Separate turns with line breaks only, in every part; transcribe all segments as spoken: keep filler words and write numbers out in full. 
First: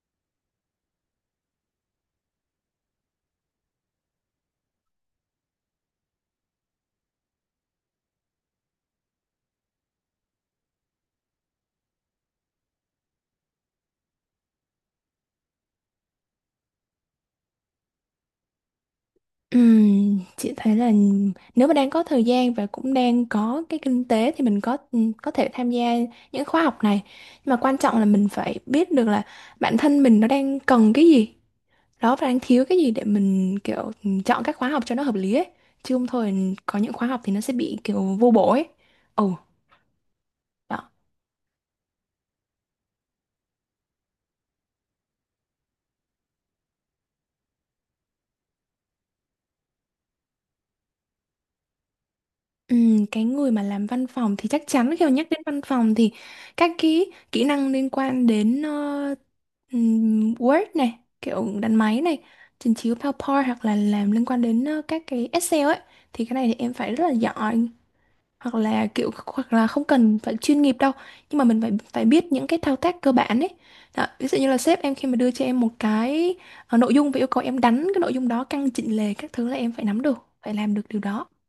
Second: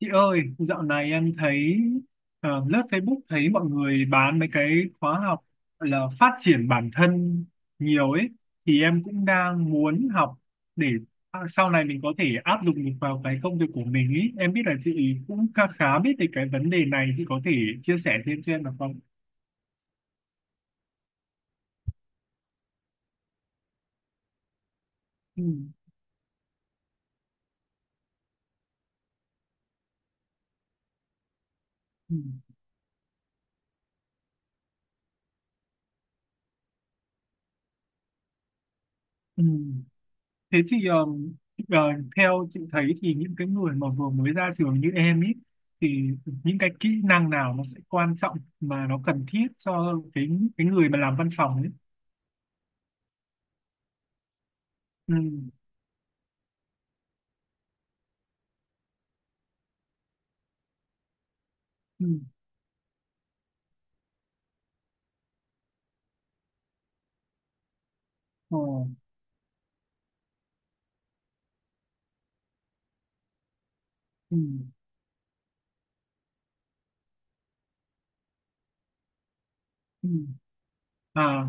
Chị ơi, dạo này em thấy ờ, lướt Facebook thấy mọi người bán mấy cái khóa học gọi là phát triển bản thân nhiều ấy, thì em cũng đang muốn học để à, sau này mình có thể áp dụng được vào cái công việc của mình ấy. Em biết là chị cũng khá khá biết về cái vấn đề này, chị có thể chia sẻ thêm cho em được không?
Ừm, chị thấy là nếu mà đang có thời gian và cũng đang có cái kinh tế thì mình có có
Ừ.
thể tham gia những khóa học này. Nhưng mà quan trọng là mình phải biết được là bản thân mình nó đang cần cái gì, đó
Ừ.
và đang thiếu cái gì để mình kiểu chọn các khóa học cho nó hợp lý ấy. Chứ không thôi có những khóa học thì nó sẽ bị kiểu vô bổ ấy. Ồ,
Ừ. Thế thì
đó.
um, ờ, theo chị thấy thì những cái người mà vừa mới ra trường như em ý thì những cái kỹ năng nào nó sẽ quan trọng mà nó cần thiết cho cái cái người mà làm văn phòng ấy.
Ừm, cái người mà làm văn phòng thì chắc chắn khi mà
Ừ.
nhắc đến văn phòng thì các cái kỹ năng liên quan đến ờ, ừm, Word này, kiểu đánh máy
Ừ.
này, trình chiếu PowerPoint hoặc là làm liên quan đến ờ, các cái Excel ấy thì cái này thì em phải rất là giỏi, hoặc
Ờ.
là kiểu, hoặc là không cần phải chuyên nghiệp đâu, nhưng mà mình phải phải biết những cái thao tác cơ bản ấy. Đó, ví
Ừ.
dụ như là sếp em khi mà đưa cho em một cái ờ, nội dung và yêu cầu em đánh cái nội dung đó, căn chỉnh lề các thứ là em phải nắm
Ừ.
được, phải làm được điều đó.
À,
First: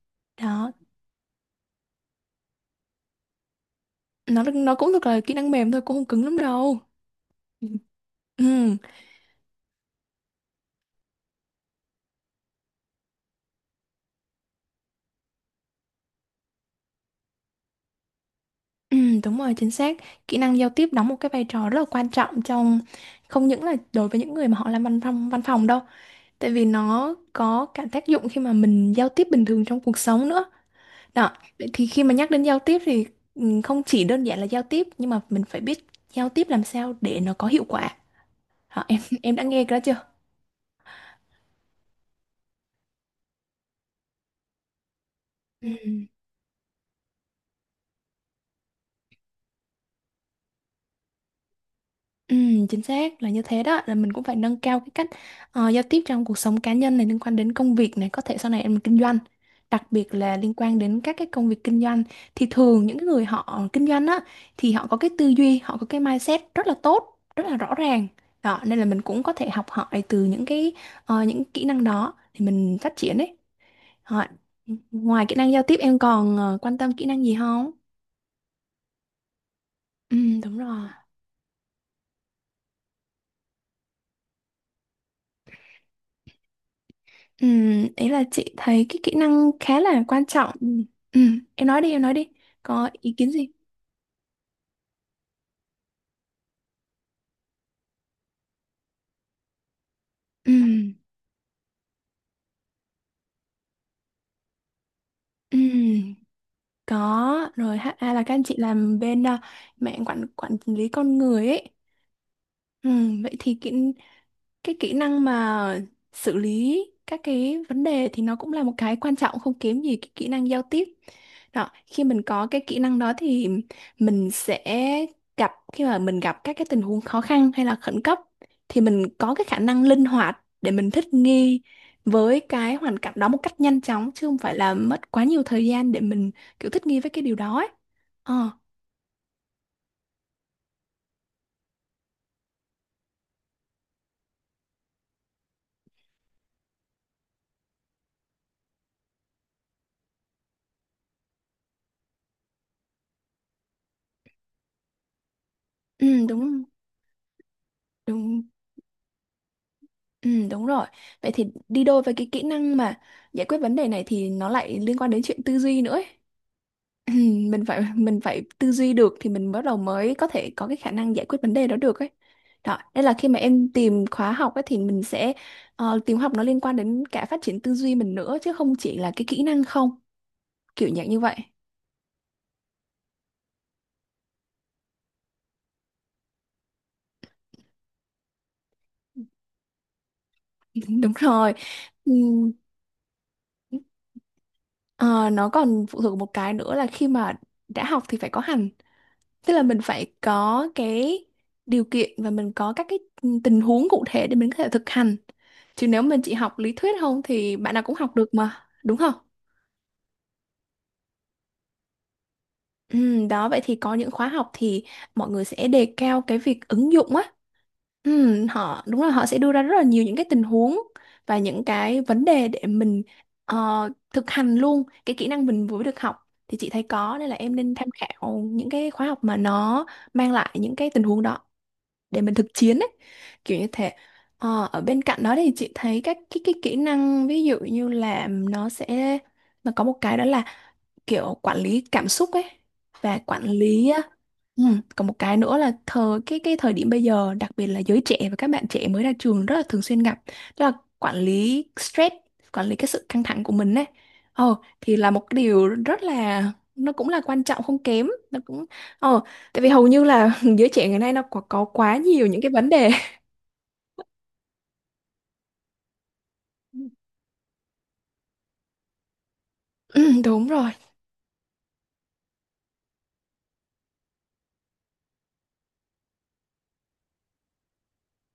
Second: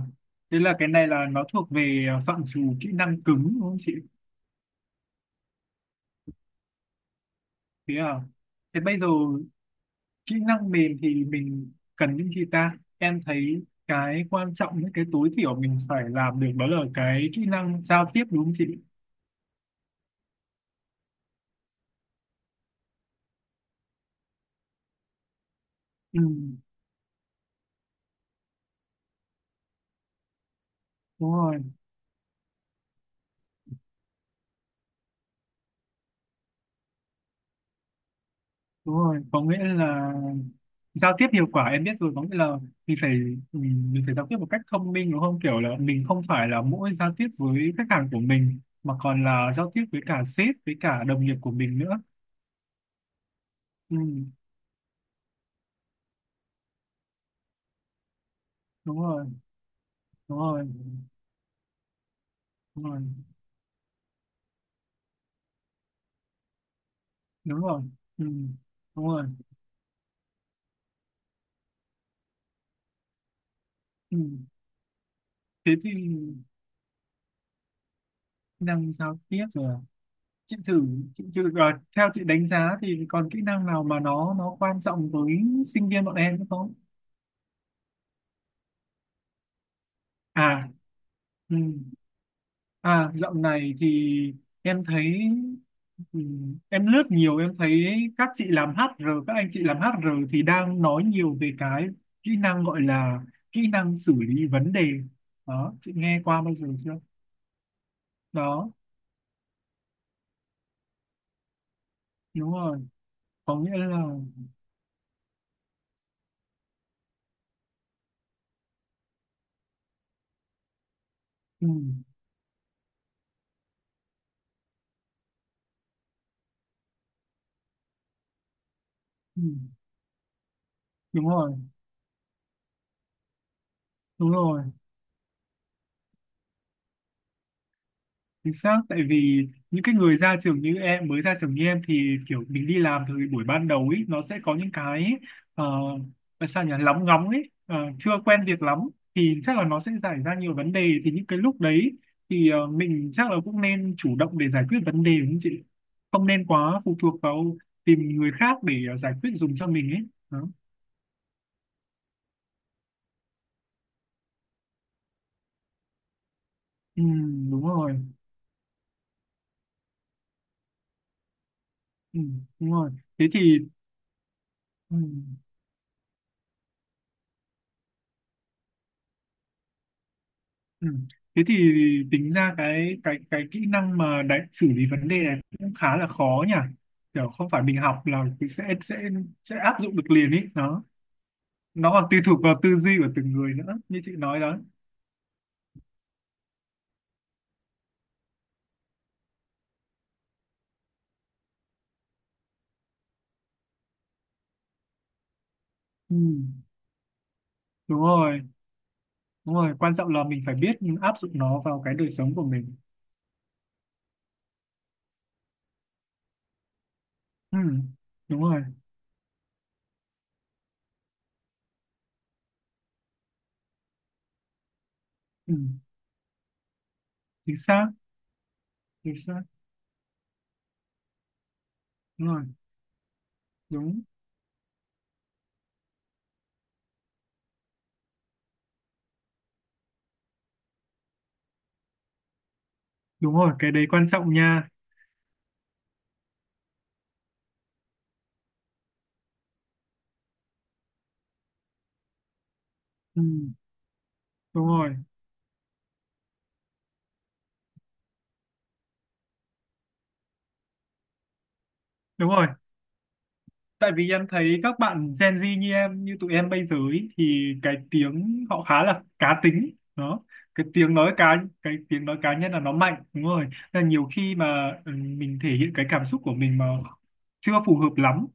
thế
Đó.
là cái này là nó thuộc về ờ, phạm trù kỹ năng cứng đúng không chị?
nó nó cũng thật là kỹ năng mềm thôi, cũng không cứng lắm đâu. Ừ.
Thế à?
Ừ,
Thế bây giờ kỹ năng mềm thì mình cần những gì ta? Em thấy cái quan trọng những cái tối thiểu mình phải làm được đó là cái kỹ năng giao tiếp đúng không chị?
ừ, đúng rồi, chính xác. Kỹ năng giao tiếp đóng một cái vai trò rất là quan trọng trong, không những là đối với những người mà họ làm văn phòng văn phòng đâu,
Ừ,
tại vì nó có cả tác dụng khi mà mình giao tiếp bình thường trong cuộc sống nữa. Đó,
đúng rồi,
vậy thì khi mà nhắc đến giao tiếp thì ừ, không chỉ đơn giản là giao tiếp, nhưng mà mình phải biết giao tiếp làm sao để nó có hiệu quả. Đó,
đúng
em
rồi.
em
Có
đã
nghĩa
nghe cái đó chưa?
là giao tiếp hiệu quả em biết rồi. Có nghĩa là mình phải mình, mình phải giao tiếp một cách thông minh đúng không? Kiểu là
Ừ.
mình không phải là mỗi giao tiếp với khách hàng của mình mà còn là giao tiếp với cả sếp, với cả đồng nghiệp của mình nữa.
Ừ, chính xác là như thế, đó là
Ừ,
mình cũng phải nâng cao cái cách ờ, giao tiếp trong cuộc sống cá nhân này, liên quan đến công việc này, có thể sau này em kinh
đúng
doanh,
rồi,
đặc biệt là
đúng
liên
rồi,
quan đến các cái công việc kinh doanh. Thì
đúng
thường những
rồi,
cái người họ kinh doanh á thì họ có cái tư duy, họ có cái mindset rất là tốt, rất là
đúng
rõ
rồi.
ràng.
Ừ,
Đó nên là mình
đúng
cũng
rồi.
có thể học hỏi từ những cái ờ, những kỹ năng đó thì mình phát triển đấy.
Ừ.
Ờ, Ngoài kỹ năng giao
Thế
tiếp
thì
em còn ờ, quan tâm kỹ năng gì không?
kỹ năng giao tiếp rồi. À?
Ừ, đúng
Chị thử,
rồi.
chị, chị, à, theo chị đánh giá thì còn kỹ năng nào mà nó nó quan trọng với sinh viên bọn em nữa không?
Ừm, ý là chị thấy cái kỹ năng khá là quan trọng.
À,
Ừm, ừm,
ừ.
em nói đi, em nói đi. Có
À,
ý kiến
dạo
gì?
này thì em thấy ừ, em lướt nhiều em thấy các chị làm hát rờ, các anh chị làm hát rờ thì đang
Ừm,
nói nhiều về cái kỹ năng gọi là kỹ năng xử lý vấn đề. Đó, chị
ừm,
nghe qua bao giờ chưa?
có. Rồi hát a à, là các anh chị
Đó,
làm bên à, mạng quản quản lý con người ấy.
đúng rồi.
Ừm, vậy
Có
thì kỹ
nghĩa là
cái kỹ năng mà xử lý các cái vấn đề thì nó cũng là một cái quan trọng không kém gì cái kỹ năng giao tiếp.
ừ,
Đó, khi mình có cái kỹ năng đó thì mình sẽ gặp khi mà mình gặp các cái tình huống khó khăn hay là khẩn cấp thì mình có
ừ,
cái khả năng linh hoạt để mình thích
đúng rồi,
nghi với cái hoàn cảnh đó một cách nhanh chóng, chứ
đúng
không phải
rồi.
là mất quá nhiều thời gian để mình kiểu thích nghi với cái điều đó ấy. Ờ,
Chính xác, tại vì những cái người ra trường như em, mới ra trường như em thì kiểu mình đi làm từ buổi ban đầu ấy, nó sẽ có những cái ờ, là sao nhỉ, lóng ngóng ấy, ờ, chưa quen việc lắm thì chắc là nó sẽ xảy ra nhiều vấn đề, thì những cái lúc đấy thì ờ, mình chắc là cũng nên chủ động để giải quyết vấn đề đúng không chị?
ừ,
Không nên
đúng
quá phụ thuộc vào tìm người
đúng.
khác để ờ, giải quyết dùng cho mình ấy.
Ừ,
Đó.
đúng rồi. Vậy thì đi đôi với cái kỹ năng mà giải quyết vấn đề này thì nó lại liên quan đến chuyện tư duy nữa ấy.
Ừ,
Ừ,
đúng
Mình phải
rồi.
mình phải tư duy được thì mình bắt đầu mới có thể có cái khả năng giải quyết vấn đề đó được ấy.
Ừ, đúng
Đó,
rồi.
nên là khi
Thế
mà
thì
em tìm khóa học ấy thì
ừ.
mình sẽ ờ, tìm học nó liên quan đến cả phát triển tư duy mình nữa, chứ không chỉ là cái kỹ năng không,
Ừ.
kiểu dạng như vậy.
Thế thì tính ra cái cái cái kỹ năng mà đánh xử lý vấn đề này cũng khá là khó nhỉ, kiểu không phải mình học là mình sẽ sẽ sẽ áp dụng được liền ý, nó
Đúng rồi.
nó còn tùy thuộc
Ừm,
vào tư duy của từng người nữa như chị nói đó.
ờ, nó còn phụ thuộc một cái nữa là khi mà đã học thì phải có hành. Tức là mình phải có cái điều kiện và mình có các cái tình huống cụ thể để mình có thể thực hành. Chứ nếu
Ừ.
mình chỉ học lý thuyết không thì bạn nào cũng
Đúng
học được
rồi,
mà, đúng không?
đúng rồi, quan trọng là mình phải biết áp dụng nó vào cái đời sống của mình.
Ừ, đó vậy thì có những khóa học thì mọi người sẽ đề cao cái việc ứng dụng á.
Ừ. Đúng
Ừ,
rồi.
họ đúng là họ sẽ đưa ra rất là nhiều những cái tình huống và những cái vấn đề để mình ờ, thực hành luôn cái kỹ năng
Ừ.
mình vừa được học, thì chị thấy có nên là
Chính
em nên
xác,
tham khảo những cái khóa
chính
học mà
xác.
nó mang lại những cái tình huống đó, để
Đúng
mình
rồi.
thực chiến ấy, kiểu như thế.
Đúng,
Ờ, ở bên cạnh đó thì chị thấy các cái cái kỹ năng, ví dụ như là nó sẽ, nó có một cái đó là kiểu quản lý cảm xúc ấy và
đúng
quản
rồi, cái đấy
lý á,
quan trọng
ừ,
nha.
còn một cái nữa là thời cái cái thời điểm bây giờ, đặc biệt là giới trẻ và các bạn trẻ mới ra trường rất là thường xuyên gặp, đó là quản lý stress, quản lý cái sự
Ừ.
căng thẳng của mình ấy. ờ
Đúng
thì
rồi,
là một cái điều rất là, nó cũng là quan trọng không kém, nó cũng ờ tại vì hầu như là giới trẻ ngày nay nó có, có quá nhiều
đúng
những
rồi,
cái vấn đề.
tại vì em thấy các bạn Gen Z như em, như tụi em bây giờ ý, thì cái tiếng họ khá là cá tính
Ừ,
đó.
đúng
cái
rồi,
tiếng nói cá cái tiếng nói cá nhân là nó mạnh, đúng rồi. Nên là nhiều khi mà ừ, mình thể hiện cái cảm xúc của mình mà chưa phù hợp lắm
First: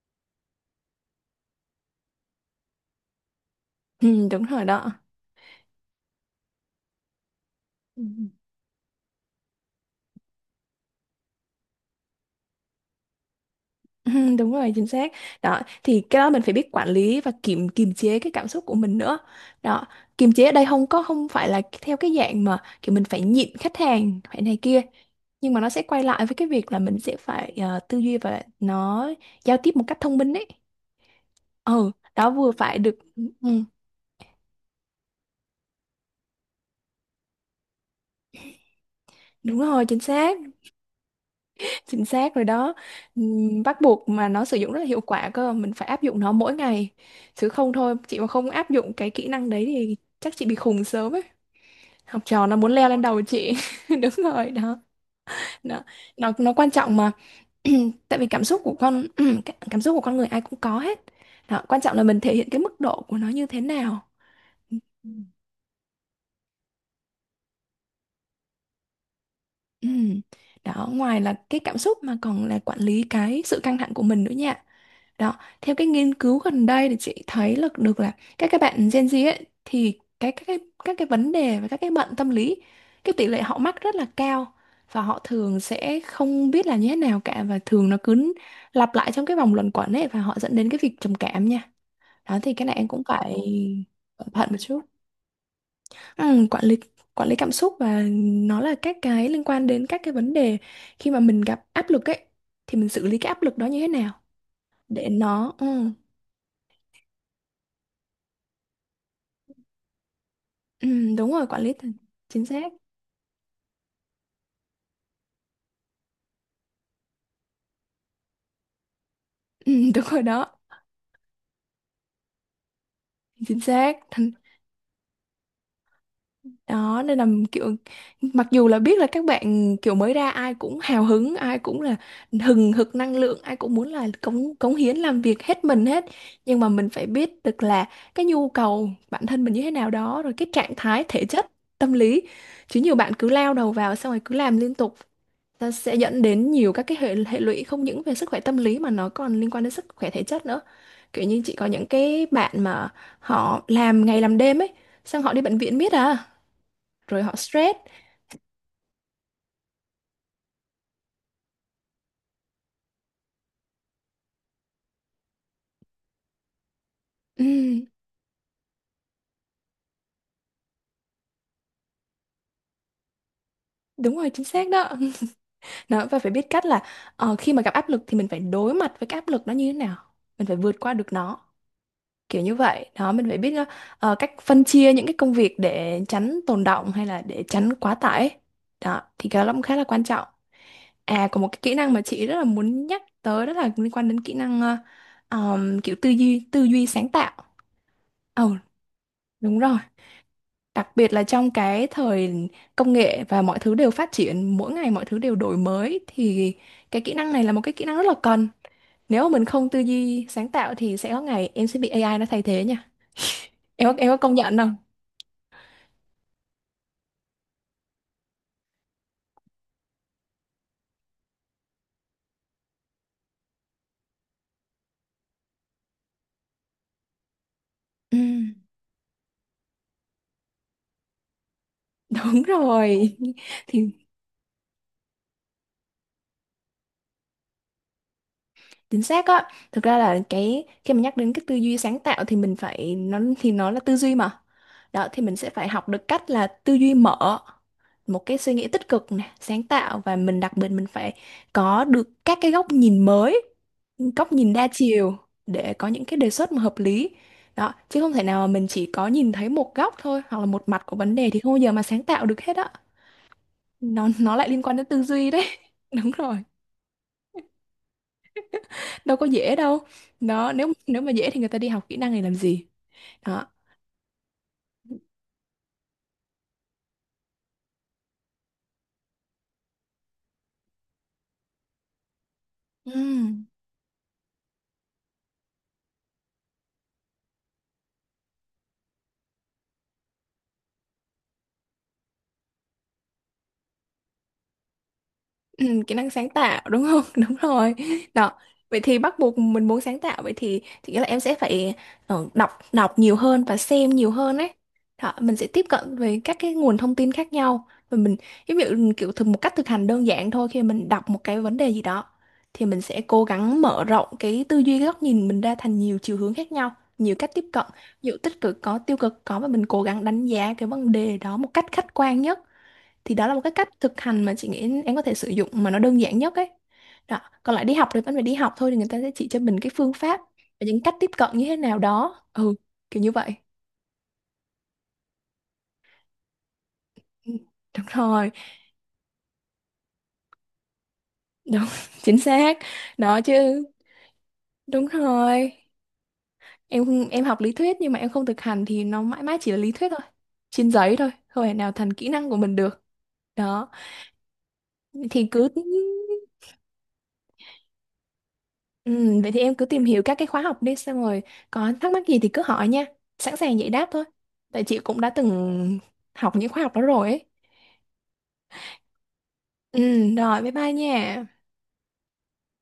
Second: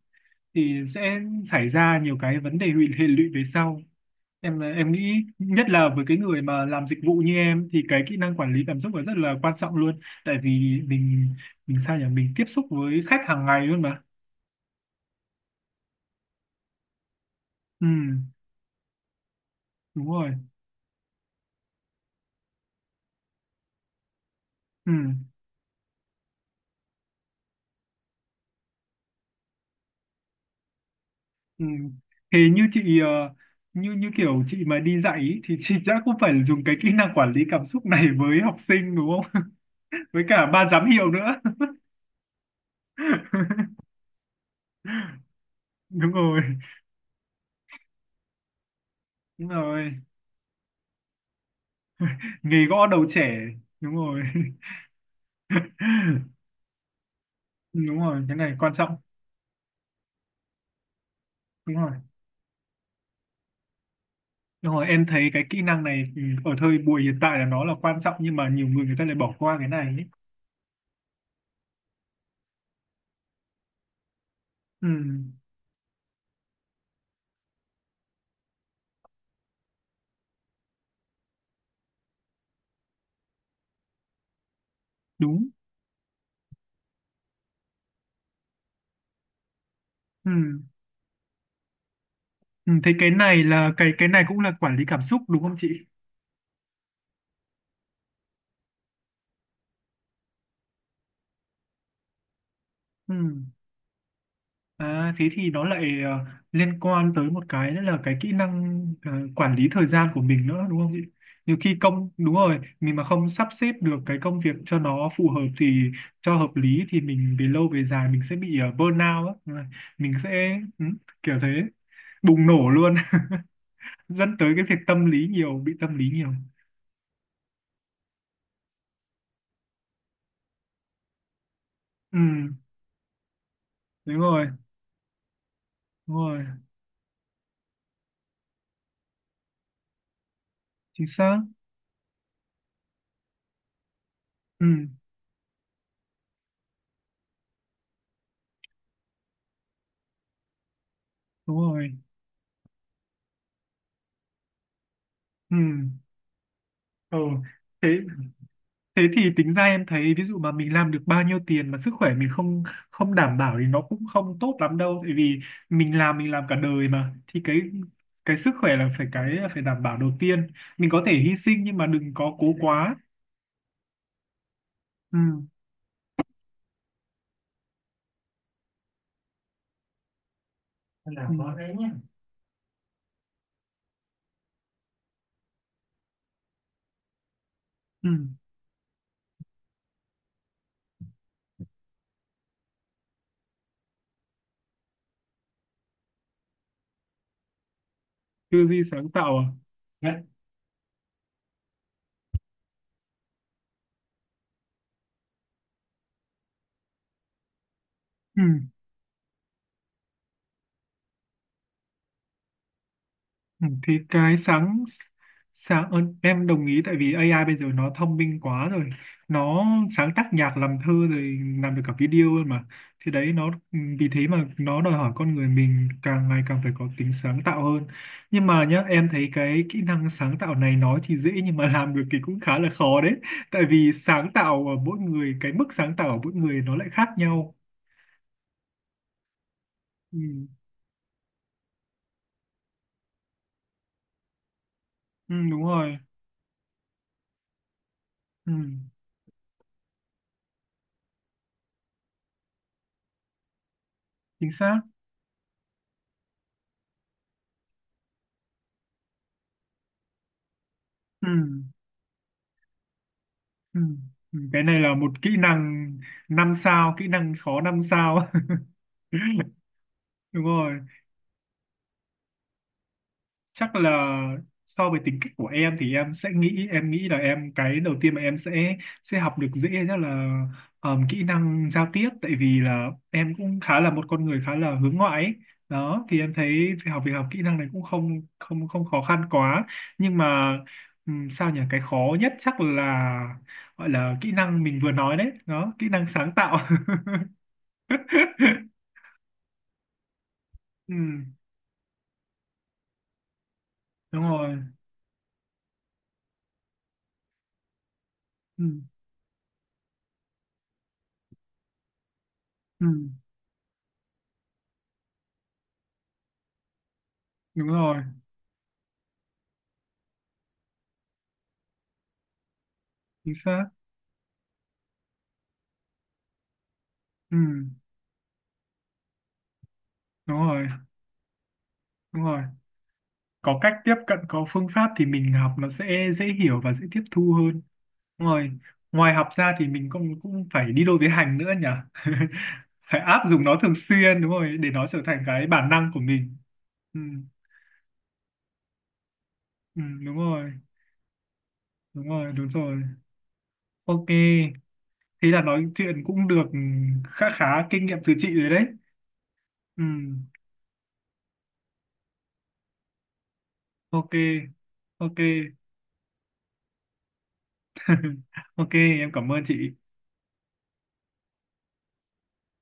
thì sẽ xảy ra nhiều cái vấn đề hụy hệ lụy về sau.
ừ, đúng
em
rồi
em
đó.
nghĩ nhất là với cái người mà làm dịch vụ như em thì
Ừ.
cái kỹ năng quản lý cảm xúc là rất là quan trọng luôn, tại vì mình mình sao nhỉ, mình tiếp xúc với khách hàng ngày luôn mà.
Ừ, đúng rồi, chính xác đó, thì cái đó mình phải biết quản lý và kiềm
Ừ,
kiềm chế cái cảm xúc của mình nữa. Đó,
đúng rồi.
kiềm chế ở đây không có, không phải là theo cái dạng mà kiểu mình phải nhịn khách hàng phải này kia,
Ừ,
nhưng mà nó sẽ quay lại với cái việc là mình sẽ phải ờ, tư duy và nó giao tiếp một cách thông minh ấy.
ừ.
Ừ đó,
Thế
vừa
như
phải được.
chị ờ,
Ừ,
như như kiểu chị mà đi dạy ý, thì chị chắc cũng phải dùng cái kỹ năng quản lý cảm xúc này với học sinh đúng không?
đúng rồi, chính
Với
xác.
cả ban giám hiệu nữa.
Chính xác rồi đó. Ừm, bắt buộc mà nó sử dụng rất là hiệu quả cơ, mình phải áp
Đúng
dụng nó
rồi.
mỗi ngày, chứ không thôi chị mà không áp dụng cái kỹ
Đúng
năng đấy
rồi.
thì chắc chị bị khùng sớm ấy. Học trò nó
Nghề
muốn
gõ
leo lên
đầu
đầu
trẻ.
chị.
Đúng
Đúng
rồi.
rồi đó. nó nó, nó quan trọng mà.
Đúng
Tại
rồi,
vì
cái
cảm
này
xúc
quan
của
trọng.
con cả- cảm xúc của con người ai cũng có hết. Đó,
Đúng
quan
rồi.
trọng là mình thể hiện cái mức độ của nó như thế nào.
Đúng rồi, em thấy cái kỹ năng này ừ, ở thời buổi hiện tại là nó là quan trọng, nhưng mà nhiều người người ta lại bỏ qua cái này
Ừ.
ấy.
Đó, ngoài là cái cảm xúc mà còn là quản lý cái sự căng thẳng của mình nữa nha.
Ừ,
Đó, theo cái nghiên cứu gần đây thì chị thấy là được là các các bạn gen zi ấy, thì cái các cái các cái vấn đề và các cái bệnh tâm lý, cái tỷ lệ họ mắc rất là cao, và họ
đúng.
thường sẽ không biết là như thế nào cả, và thường nó cứ lặp lại trong cái vòng luẩn quẩn ấy và họ dẫn
Ừ.
đến cái việc trầm cảm nha. Đó thì cái
Ừ,
này em
thế
cũng
cái
phải
này là cái cái này
cẩn
cũng
thận
là
một
quản
chút.
lý cảm xúc đúng không chị?
Ừ, quản lý quản lý cảm xúc và nó là các cái liên quan đến các cái vấn đề khi mà mình gặp áp lực ấy, thì mình xử
Ừ.
lý cái áp lực đó như thế nào để
À, thế thì
nó
nó
ừ,
lại ờ, liên quan tới một cái nữa là cái kỹ năng ờ, quản lý thời gian của mình nữa đúng
ừ,
không chị?
đúng rồi,
Nhiều
quản lý
khi
th-
công Đúng
chính
rồi,
xác.
mình mà không sắp xếp được cái công việc cho nó phù hợp thì cho hợp lý thì mình về lâu về dài mình sẽ bị ờ, burnout á,
Ừ, đúng
mình
rồi đó.
sẽ ừ, kiểu thế bùng nổ luôn,
Chính xác. Thành
dẫn tới cái việc tâm lý nhiều, bị tâm lý nhiều.
đó, nên là kiểu mặc dù là biết là các bạn kiểu mới ra ai cũng hào hứng, ai cũng là
Ừ,
hừng hực năng lượng, ai cũng muốn là
đúng rồi,
cống cống hiến làm việc hết mình hết.
đúng rồi,
Nhưng mà mình phải biết được là cái nhu cầu bản thân mình như thế nào, đó rồi cái trạng thái
chính
thể
xác.
chất, tâm lý. Chứ nhiều bạn cứ lao đầu vào xong rồi cứ làm
Ừ,
liên tục, ta sẽ dẫn đến nhiều các cái hệ hệ lụy, không những về sức khỏe tâm lý mà nó còn liên quan đến sức khỏe thể chất nữa. Kiểu như chị
đúng
có những
rồi.
cái bạn mà họ làm ngày làm đêm ấy, xong họ đi
Ừ,
bệnh viện miết à,
ừ.
rồi họ stress.
Thế Thế thì tính ra em thấy ví dụ mà mình làm được bao nhiêu tiền mà sức khỏe mình không không đảm bảo thì nó cũng không tốt lắm đâu, tại vì mình làm mình làm cả đời mà, thì cái
Ừm,
cái sức khỏe là phải cái phải đảm bảo đầu tiên, mình có thể hy sinh nhưng mà đừng có cố quá.
Đúng rồi, chính xác đó.
Ừ. Nên.
Đó và phải biết cách là ờ, khi mà gặp áp lực thì mình phải đối mặt với cái áp lực đó như thế nào, mình phải vượt qua
Ừ.
được
Là
nó,
có đấy nhá.
kiểu như vậy đó. Mình phải biết ờ, cách phân chia những cái công việc để tránh tồn động hay là để tránh quá
Ừ.
tải ấy. Đó thì cái đó cũng khá là quan trọng. À, có một cái kỹ năng mà chị rất là muốn nhắc tới, đó là liên quan đến kỹ năng ờ, ờm, kiểu tư duy tư duy sáng tạo. Ồ
Tư duy sáng tạo à?
đúng rồi.
Nhất.
Đặc biệt là trong cái thời công nghệ và mọi thứ đều phát triển, mỗi ngày mọi thứ đều đổi mới, thì cái kỹ năng này là một cái kỹ năng rất là
Ừ.
cần. Nếu mà mình không tư duy sáng tạo thì sẽ có ngày em sẽ bị a i nó thay thế nha.
Ừ,
Em có,
thì
em có công
cái
nhận không?
sáng sáng ơn, em đồng ý tại vì ây ai bây giờ nó thông minh quá rồi, nó sáng tác nhạc, làm thơ, rồi làm được cả video luôn mà, thì đấy nó ừ, vì thế mà nó đòi hỏi con người mình càng ngày càng phải có tính sáng tạo hơn.
Ừ,
Nhưng mà nhá, em thấy cái kỹ năng sáng tạo này nói thì dễ nhưng mà làm được thì cũng
đúng
khá là khó đấy,
rồi.
tại
Thì
vì sáng tạo ở mỗi người cái mức sáng tạo ở mỗi người nó lại khác nhau.
chính xác á. Thực ra là
Ừ,
cái khi mà nhắc đến cái tư duy sáng tạo thì mình phải, nó thì nó là tư duy mà. Đó thì
ừ
mình sẽ
đúng
phải học
rồi.
được cách là tư duy mở, một cái
Ừ,
suy nghĩ tích cực nè, sáng tạo, và mình đặc biệt mình phải có được các cái góc nhìn mới, góc
chính
nhìn đa
xác.
chiều, để có những cái đề xuất mà hợp lý. Đó, chứ không thể nào mà mình chỉ có nhìn thấy một góc thôi hoặc là một mặt của vấn
Ừ.
đề thì không bao giờ mà sáng tạo được hết á.
Ừ.
nó nó lại liên
Cái
quan
này
đến
là
tư
một
duy
kỹ
đấy.
năng
Đúng rồi,
năm sao, kỹ năng khó năm sao.
đâu có dễ đâu.
Đúng
Đó, nếu
rồi.
nếu mà dễ thì người ta đi học kỹ năng này làm gì. Đó
Chắc là so với tính cách của em thì em sẽ nghĩ em nghĩ là em cái đầu tiên mà em sẽ sẽ học được dễ chắc là ờm, kỹ năng giao tiếp, tại vì là
ừ.
em cũng khá là một con người khá là hướng ngoại ấy. Đó thì em thấy việc học việc học kỹ năng này cũng không không không khó khăn quá, nhưng mà ừm, sao nhỉ, cái khó nhất chắc là gọi là kỹ năng mình vừa nói đấy
Ừ,
đó, kỹ
kỹ
năng
năng sáng
sáng
tạo
tạo.
đúng không? Đúng rồi. Đó. Vậy thì bắt buộc mình muốn sáng tạo, vậy thì thì
Ừ,
nghĩa là em sẽ phải ờ, đọc đọc nhiều hơn và xem nhiều
đúng
hơn ấy.
rồi.
Đó, mình sẽ tiếp cận với các cái nguồn thông tin khác nhau, và mình giống
Ừ.
như kiểu thực một cách thực hành đơn giản thôi, khi mình đọc một cái vấn đề gì đó thì mình
Ừ,
sẽ cố gắng mở rộng cái tư duy, cái góc nhìn mình ra thành nhiều chiều hướng khác nhau, nhiều cách tiếp cận,
đúng rồi.
ví dụ tích cực có, tiêu cực có, và mình cố gắng đánh giá cái vấn đề đó một cách khách quan nhất. Thì đó là
Chính
một cái
xác.
cách thực hành mà chị nghĩ em có thể sử dụng mà nó đơn giản nhất ấy. Đó,
Ừ.
còn lại đi học thì vẫn phải đi học thôi, thì người ta sẽ chỉ cho mình cái phương pháp
Đúng
và
rồi.
những cách tiếp cận như thế nào đó,
Đúng rồi,
ừ, kiểu như vậy.
có cách tiếp cận, có phương pháp thì mình học nó sẽ dễ hiểu và dễ tiếp
Ừ,
thu hơn.
đúng
Đúng
rồi.
rồi. Ngoài học ra thì mình cũng cũng phải đi đôi với hành nữa
Đúng,
nhỉ.
chính xác.
Phải
Đó
áp dụng nó
chứ.
thường xuyên, đúng rồi, để
Đúng
nó trở thành cái
rồi,
bản năng của mình.
em
Ừ.
không- em học lý thuyết nhưng mà em không thực hành thì nó mãi mãi chỉ là lý
Ừ,
thuyết thôi,
đúng rồi,
trên giấy thôi, không thể nào thành kỹ
đúng
năng
rồi,
của
đúng
mình được.
rồi.
Đó
Ok,
thì
thế là
cứ.
nói chuyện cũng được khá khá kinh nghiệm từ chị rồi đấy.
Ừ, vậy thì em cứ
Ừ.
tìm hiểu các cái khóa học đi, xong rồi có thắc mắc gì thì cứ hỏi nha, sẵn sàng giải đáp thôi,
Ok.
tại chị cũng đã
Ok.
từng học những khóa học đó rồi ấy.
Ok, em cảm ơn chị.
Ừ, rồi bye bye nha.